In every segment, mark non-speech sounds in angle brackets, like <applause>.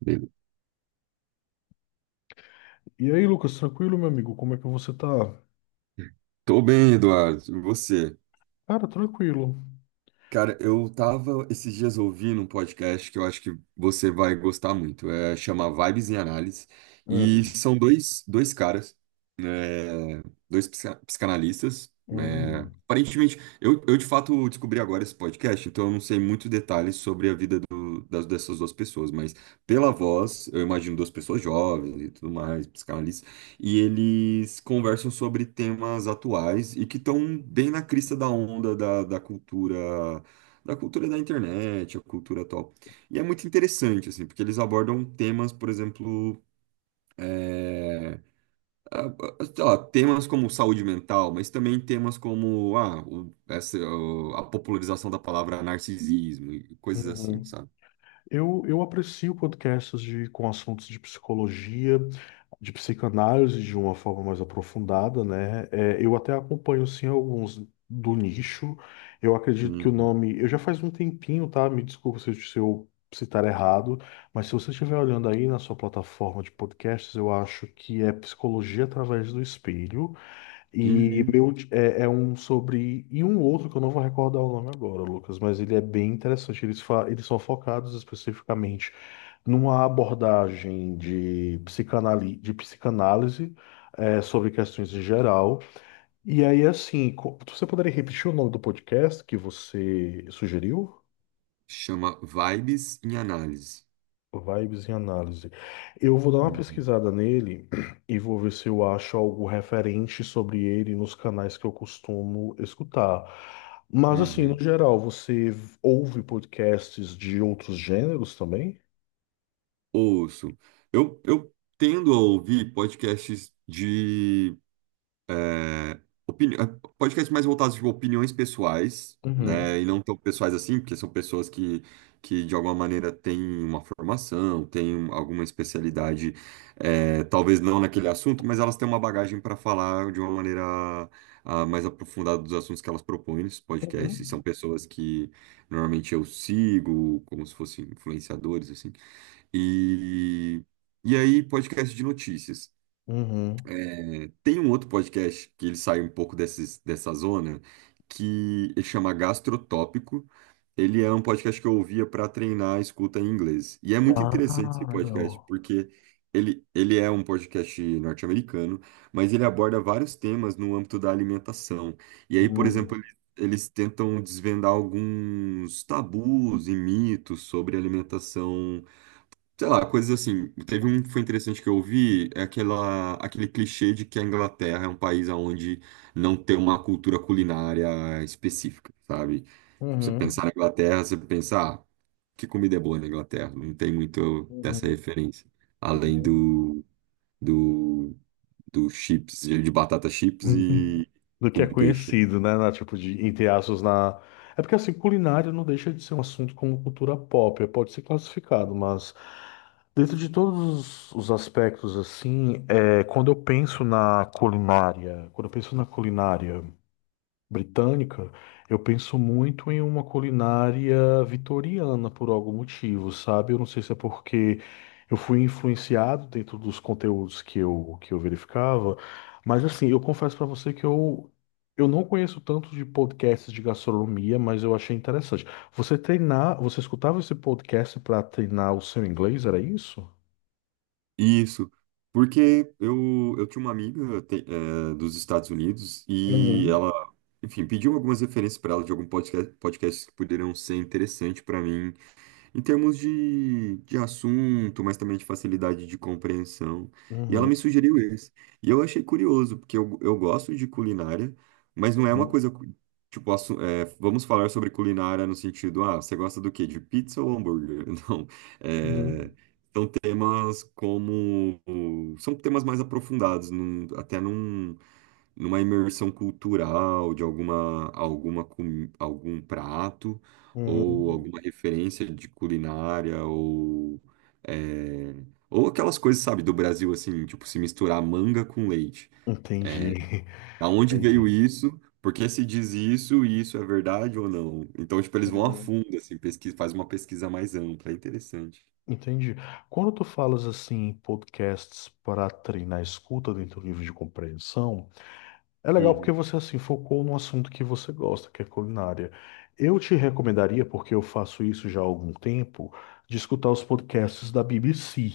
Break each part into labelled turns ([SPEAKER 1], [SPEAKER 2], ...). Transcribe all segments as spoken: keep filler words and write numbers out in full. [SPEAKER 1] Beleza.
[SPEAKER 2] E aí, Lucas, tranquilo, meu amigo? Como é que você tá?
[SPEAKER 1] Tô bem, Eduardo. E você?
[SPEAKER 2] Cara, tranquilo.
[SPEAKER 1] Cara, eu tava esses dias ouvindo um podcast que eu acho que você vai gostar muito. É, chama Vibes em Análise. E
[SPEAKER 2] Hum,
[SPEAKER 1] são dois, dois caras, né, dois psica- psicanalistas. Né.
[SPEAKER 2] hum,
[SPEAKER 1] Aparentemente, eu, eu de fato descobri agora esse podcast, então eu não sei muitos detalhes sobre a vida do- das, dessas duas pessoas, mas pela voz, eu imagino duas pessoas jovens e tudo mais, psicanalistas, e eles conversam sobre temas atuais e que estão bem na crista da onda da, da cultura da cultura da internet, a cultura atual. E é muito interessante, assim, porque eles abordam temas, por exemplo, é, a- a- sei lá, temas como saúde mental, mas também temas como ah, o- essa, o- a popularização da palavra narcisismo e coisas assim,
[SPEAKER 2] uhum.
[SPEAKER 1] sabe?
[SPEAKER 2] Eu, eu aprecio podcasts de, com assuntos de psicologia, de psicanálise de uma forma mais aprofundada, né? É, eu até acompanho, sim, alguns do nicho. Eu acredito que o
[SPEAKER 1] Uhum.
[SPEAKER 2] nome... Eu já faz um tempinho, tá? Me desculpa se eu, se eu citar errado, mas se você estiver olhando aí na sua plataforma de podcasts, eu acho que é Psicologia através do Espelho. E
[SPEAKER 1] Uhum.
[SPEAKER 2] meu, é, é um sobre. E um outro que eu não vou recordar o nome agora, Lucas, mas ele é bem interessante. Eles, fa- eles são focados especificamente numa abordagem de, psicanali... de psicanálise é, sobre questões em geral. E aí, assim, co- você poderia repetir o nome do podcast que você sugeriu?
[SPEAKER 1] Chama Vibes em Análise.
[SPEAKER 2] Vibes em Análise. Eu vou dar uma
[SPEAKER 1] Uhum.
[SPEAKER 2] pesquisada nele <clears throat> e vou ver se eu acho algo referente sobre ele nos canais que eu costumo escutar. Mas, assim, no
[SPEAKER 1] Uhum.
[SPEAKER 2] geral, você ouve podcasts de outros gêneros também?
[SPEAKER 1] Ouço. Eu, eu tendo a ouvir podcasts de é, opini- é, podcasts mais voltados tipo, a opiniões pessoais,
[SPEAKER 2] Uhum.
[SPEAKER 1] né? E não tão pessoais assim, porque são pessoas que, que de alguma maneira têm uma formação, têm um- alguma especialidade, é, talvez não naquele assunto, mas elas têm uma bagagem para falar de uma maneira ah, mais aprofundada dos assuntos que elas propõem nos podcasts. E são
[SPEAKER 2] Uhum.
[SPEAKER 1] pessoas que normalmente eu sigo, como se fossem influenciadores, assim. E, e aí, podcast de notícias.
[SPEAKER 2] Uhum.
[SPEAKER 1] É, tem um outro podcast que ele sai um pouco desses, dessa zona, que ele chama Gastrotópico. Ele é um podcast que eu ouvia para treinar a escuta em inglês. E é muito interessante esse
[SPEAKER 2] Ah,
[SPEAKER 1] podcast,
[SPEAKER 2] não.
[SPEAKER 1] porque ele, ele é um podcast norte-americano, mas ele aborda vários temas no âmbito da alimentação. E aí, por exemplo,
[SPEAKER 2] Uhum.
[SPEAKER 1] ele- eles tentam desvendar alguns tabus e mitos sobre alimentação sei lá, coisas assim. Teve um que foi interessante que eu ouvi, é aquela, aquele clichê de que a Inglaterra é um país onde não tem uma cultura culinária específica, sabe? Tipo, você pensar
[SPEAKER 2] Uhum.
[SPEAKER 1] na Inglaterra, você pensar, ah, que comida é boa na Inglaterra? Não tem muito dessa
[SPEAKER 2] Uhum.
[SPEAKER 1] referência, além
[SPEAKER 2] Uhum.
[SPEAKER 1] do, do, do chips, de batata chips
[SPEAKER 2] <laughs>
[SPEAKER 1] e
[SPEAKER 2] Do que é
[SPEAKER 1] com peixe.
[SPEAKER 2] conhecido, né? Na, tipo, de, entre aspas, na. É porque assim, culinária não deixa de ser um assunto como cultura pop, é, pode ser classificado, mas dentro de todos os os aspectos, assim, é, quando eu penso na culinária, quando eu penso na culinária britânica, eu penso muito em uma culinária vitoriana por algum motivo, sabe? Eu não sei se é porque eu fui influenciado dentro dos conteúdos que eu, que eu verificava, mas assim, eu confesso para você que eu, eu não conheço tanto de podcasts de gastronomia, mas eu achei interessante. Você treinar, você escutava esse podcast para treinar o seu inglês, era isso?
[SPEAKER 1] Isso, porque eu, eu tinha uma amiga te- eh, dos Estados Unidos e
[SPEAKER 2] Uhum.
[SPEAKER 1] ela, enfim, pediu algumas referências para ela de algum podcast, podcasts que poderiam ser interessantes para mim em termos de, de assunto, mas também de facilidade de compreensão. E ela
[SPEAKER 2] Uhum,
[SPEAKER 1] me sugeriu esse. E eu achei curioso, porque eu, eu gosto de culinária, mas não é uma
[SPEAKER 2] uhum,
[SPEAKER 1] coisa, cu- tipo, assu- é, vamos falar sobre culinária no sentido, ah, você gosta do quê? De pizza ou hambúrguer? <laughs> Não.
[SPEAKER 2] uhum,
[SPEAKER 1] É, são temas como. São temas mais aprofundados, num- até num numa imersão cultural de alguma alguma com- algum prato ou
[SPEAKER 2] uhum.
[SPEAKER 1] alguma referência de culinária, ou, é, ou aquelas coisas, sabe, do Brasil, assim, tipo, se misturar manga com leite.
[SPEAKER 2] Entendi, <laughs>
[SPEAKER 1] Aonde veio
[SPEAKER 2] entendi.
[SPEAKER 1] isso? Por que se diz isso e isso é verdade ou não? Então, tipo, eles vão a
[SPEAKER 2] Uhum.
[SPEAKER 1] fundo, assim, pesquisa, faz uma pesquisa mais ampla, é interessante.
[SPEAKER 2] Entendi. Quando tu falas assim em podcasts para treinar a escuta dentro do livro de compreensão, é legal porque
[SPEAKER 1] Uhum.
[SPEAKER 2] você assim focou num assunto que você gosta, que é culinária. Eu te recomendaria, porque eu faço isso já há algum tempo, de escutar os podcasts da B B C,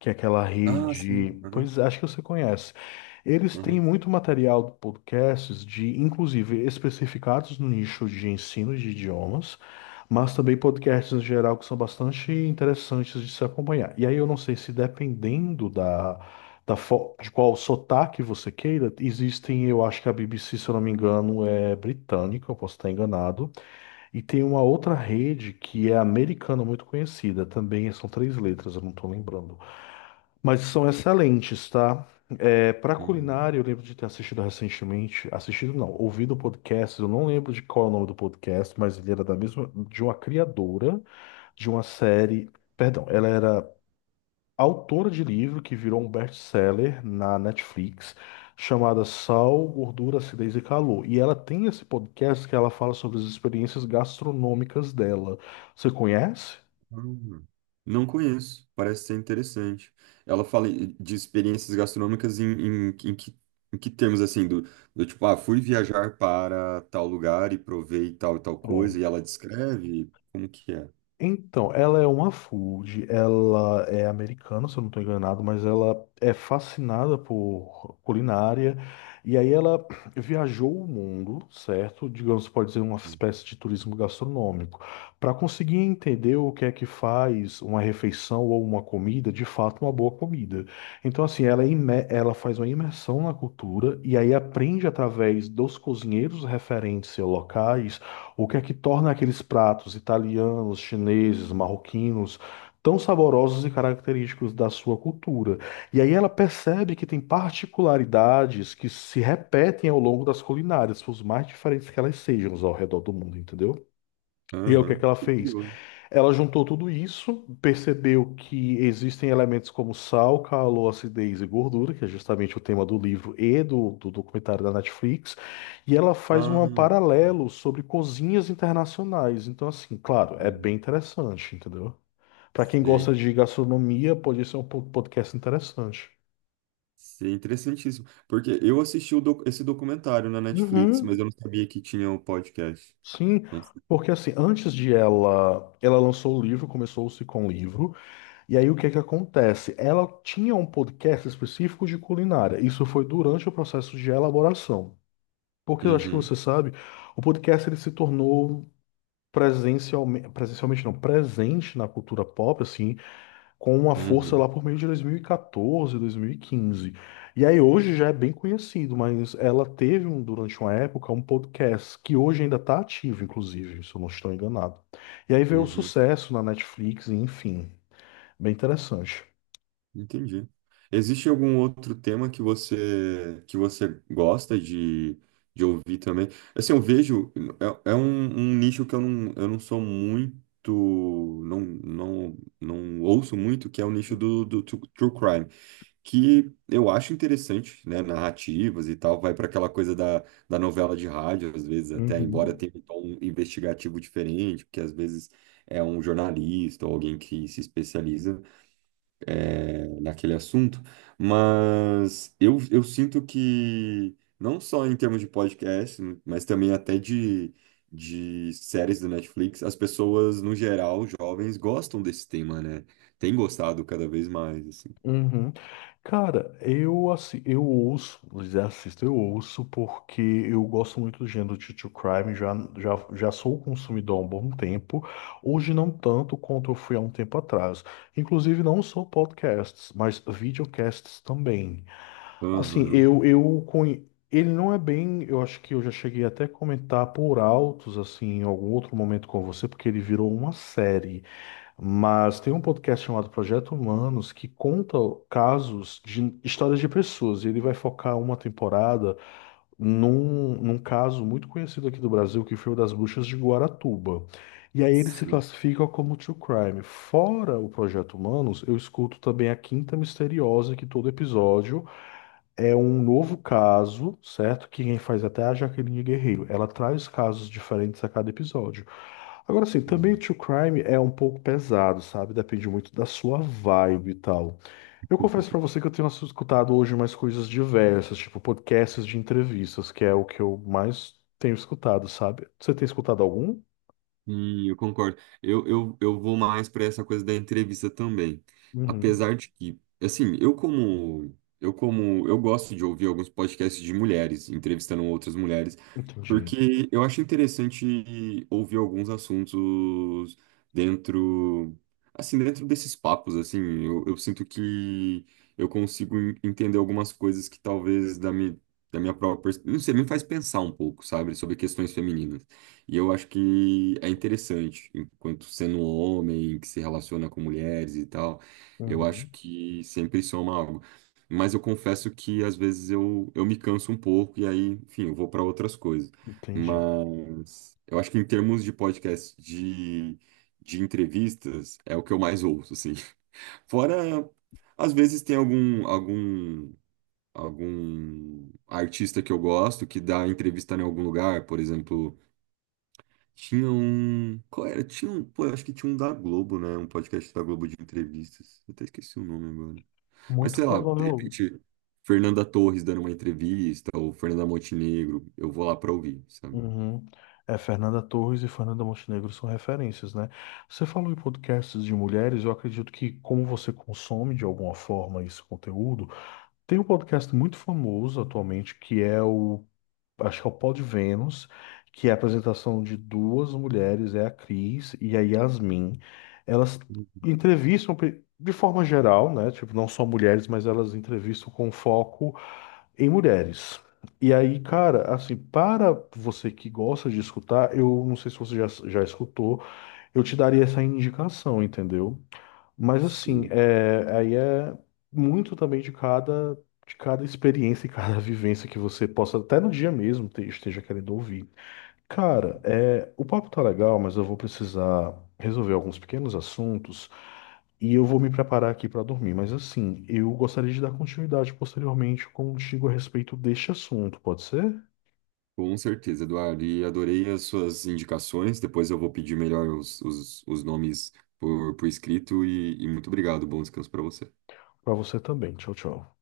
[SPEAKER 2] que é aquela
[SPEAKER 1] Ah, sim.
[SPEAKER 2] rede,
[SPEAKER 1] Aham,
[SPEAKER 2] pois acho que você conhece. Eles têm
[SPEAKER 1] aham.
[SPEAKER 2] muito material de podcasts de, inclusive, especificados no nicho de ensino de idiomas, mas também podcasts em geral que são bastante interessantes de se acompanhar. E aí eu não sei se dependendo da da fo- de qual sotaque você queira, existem, eu acho que a B B C, se eu não me engano, é britânica, eu posso estar enganado, e tem uma outra rede que é americana, muito conhecida, também são três letras, eu não estou lembrando, mas são excelentes, tá? É, para
[SPEAKER 1] Uhum.
[SPEAKER 2] culinária, eu lembro de ter assistido recentemente, assistido não, ouvido podcast, eu não lembro de qual é o nome do podcast, mas ele era da mesma, de uma criadora de uma série, perdão, ela era autora de livro que virou um best-seller na Netflix, chamada Sal, Gordura, Acidez e Calor. E ela tem esse podcast que ela fala sobre as experiências gastronômicas dela. Você conhece?
[SPEAKER 1] Hum, não conheço, parece ser interessante. Ela fala de experiências gastronômicas em, em, em que, em que termos, assim, do, do tipo, ah, fui viajar para tal lugar e provei tal e tal coisa, e
[SPEAKER 2] Pronto.
[SPEAKER 1] ela descreve como que é.
[SPEAKER 2] Então, ela é uma food, ela é americana, se eu não estou enganado, mas ela é fascinada por culinária. E aí ela <clears throat> viajou o mundo, certo? Digamos, pode ser uma espécie de turismo gastronômico, para conseguir entender o que é que faz uma refeição ou uma comida, de fato, uma boa comida. Então, assim, ela, é imer- ela faz uma imersão na cultura e aí aprende através dos cozinheiros referentes locais o que é que torna aqueles pratos italianos, chineses, marroquinos tão saborosos e característicos da sua cultura? E aí ela percebe que tem particularidades que se repetem ao longo das culinárias, por mais diferentes que elas sejam ao redor do mundo, entendeu? E aí o que é que
[SPEAKER 1] Aham,
[SPEAKER 2] ela
[SPEAKER 1] que
[SPEAKER 2] fez?
[SPEAKER 1] curioso.
[SPEAKER 2] Ela juntou tudo isso, percebeu que existem elementos como sal, calor, acidez e gordura, que é justamente o tema do livro e do, do documentário da Netflix, e ela faz um
[SPEAKER 1] Ah,
[SPEAKER 2] paralelo sobre cozinhas internacionais. Então, assim, claro, é bem
[SPEAKER 1] uhum.
[SPEAKER 2] interessante, entendeu? Para quem
[SPEAKER 1] Sei,
[SPEAKER 2] gosta de gastronomia, pode ser um po- podcast interessante.
[SPEAKER 1] sei, interessantíssimo. Porque eu assisti o doc- esse documentário na Netflix, mas eu
[SPEAKER 2] Uhum.
[SPEAKER 1] não sabia que tinha o podcast.
[SPEAKER 2] Sim,
[SPEAKER 1] Não sei.
[SPEAKER 2] porque assim, antes de ela, ela lançou o livro, começou-se com o livro. E aí o que é que acontece? Ela tinha um podcast específico de culinária. Isso foi durante o processo de elaboração. Porque eu acho que
[SPEAKER 1] Uhum,
[SPEAKER 2] você sabe, o podcast ele se tornou presencialmente, presencialmente não, presente na cultura pop, assim, com uma força
[SPEAKER 1] uhum,
[SPEAKER 2] lá por meio de dois mil e quatorze, dois mil e quinze. E quatorze, dois mil e quinze. E aí hoje já é bem conhecido, mas ela teve um- durante uma época um podcast que hoje ainda está ativo, inclusive, se eu não estou enganado. E aí veio o
[SPEAKER 1] uhum.
[SPEAKER 2] sucesso na Netflix, e enfim, bem interessante.
[SPEAKER 1] Entendi. Existe algum outro tema que você que você gosta de, de ouvir também? Assim, eu vejo, é, é um, um nicho que eu não, eu não sou muito, não, não, não ouço muito, que é o nicho do, do tru- true crime, que eu acho interessante, né? Narrativas e tal, vai para aquela coisa da, da novela de rádio, às vezes, até embora
[SPEAKER 2] Uhum,
[SPEAKER 1] tenha um tom investigativo diferente, porque às vezes é um jornalista ou alguém que se especializa naquele assunto, mas eu, eu sinto que, não só em termos de podcast, mas também até de, de séries da Netflix, as pessoas, no geral, jovens, gostam desse tema, né? Tem gostado cada vez mais, assim.
[SPEAKER 2] uhum. Cara, eu assim, eu ouço, vou dizer, assisto, eu ouço porque eu gosto muito do gênero de true crime, já, já, já sou consumidor há um bom tempo, hoje não tanto quanto eu fui há um tempo atrás. Inclusive não só podcasts, mas videocasts também. Assim,
[SPEAKER 1] Aham.
[SPEAKER 2] eu, eu conhe- ele não é bem, eu acho que eu já cheguei até a comentar por altos, assim, em algum outro momento com você, porque ele virou uma série. Mas tem um podcast chamado Projeto Humanos que conta casos de histórias de pessoas. E ele vai focar uma temporada num, num caso muito conhecido aqui do Brasil, que foi o das bruxas de Guaratuba. E aí ele se
[SPEAKER 1] Sim.
[SPEAKER 2] classifica como true crime. Fora o Projeto Humanos, eu escuto também a Quinta Misteriosa, que todo episódio é um novo caso, certo? Que quem faz até é a Jaqueline Guerreiro. Ela traz casos diferentes a cada episódio. Agora sim, também o True Crime é um pouco pesado, sabe? Depende muito da sua vibe e tal. Eu confesso pra você que eu tenho escutado hoje mais coisas diversas, tipo podcasts de entrevistas, que é o que eu mais tenho escutado, sabe? Você tem escutado algum?
[SPEAKER 1] Sim, eu concordo. Eu, eu, eu vou mais para essa coisa da entrevista também.
[SPEAKER 2] Uhum,
[SPEAKER 1] Apesar de que, assim, eu como eu como eu gosto de ouvir alguns podcasts de mulheres entrevistando outras mulheres,
[SPEAKER 2] entendi.
[SPEAKER 1] porque eu acho interessante ouvir alguns assuntos dentro assim, dentro desses papos, assim, eu, eu sinto que eu consigo en- entender algumas coisas que talvez da minha da minha própria, pers- não sei, me faz pensar um pouco, sabe, sobre questões femininas. E eu acho que é interessante, enquanto sendo um homem que se relaciona com mulheres e tal, eu acho
[SPEAKER 2] Uhum,
[SPEAKER 1] que sempre soma algo. Mas eu confesso que às vezes eu, eu me canso um pouco e aí, enfim, eu vou para outras coisas.
[SPEAKER 2] entendi.
[SPEAKER 1] Mas eu acho que em termos de podcast, de, de entrevistas, é o que eu mais ouço, assim. <laughs> Fora, às vezes tem algum, algum, algum artista que eu gosto que dá entrevista em algum lugar, por exemplo. Tinha um. Qual era? Tinha um. Pô, eu acho que tinha um da Globo, né? Um podcast da Globo de entrevistas. Eu até esqueci o nome agora. Mas
[SPEAKER 2] Muito
[SPEAKER 1] sei lá, de
[SPEAKER 2] provável.
[SPEAKER 1] repente, Fernanda Torres dando uma entrevista, ou Fernanda Montenegro, eu vou lá pra ouvir, sabe?
[SPEAKER 2] Uhum. É, Fernanda Torres e Fernanda Montenegro são referências, né? Você falou em podcasts de mulheres, eu acredito que como você consome de alguma forma esse conteúdo, tem um podcast muito famoso atualmente que é o, acho que é o Pod Vênus, que é a apresentação de duas mulheres, é a Cris e a Yasmin. Elas entrevistam pe- de forma geral, né? Tipo, não só mulheres, mas elas entrevistam com foco em mulheres. E aí, cara, assim, para você que gosta de escutar, eu não sei se você já, já escutou, eu te daria essa indicação, entendeu? Mas assim,
[SPEAKER 1] Sim.
[SPEAKER 2] é, aí é muito também de cada, de cada experiência e cada <laughs> vivência que você possa, até no dia mesmo, te- esteja querendo ouvir. Cara, é, o papo tá legal, mas eu vou precisar resolver alguns pequenos assuntos e eu vou me preparar aqui para dormir. Mas assim, eu gostaria de dar continuidade posteriormente contigo a respeito deste assunto, pode ser?
[SPEAKER 1] Com certeza, Eduardo. E adorei as suas indicações. Depois eu vou pedir melhor os, os, os nomes por, por escrito. E, e muito obrigado. Bom descanso pra você.
[SPEAKER 2] Para você também. Tchau, tchau.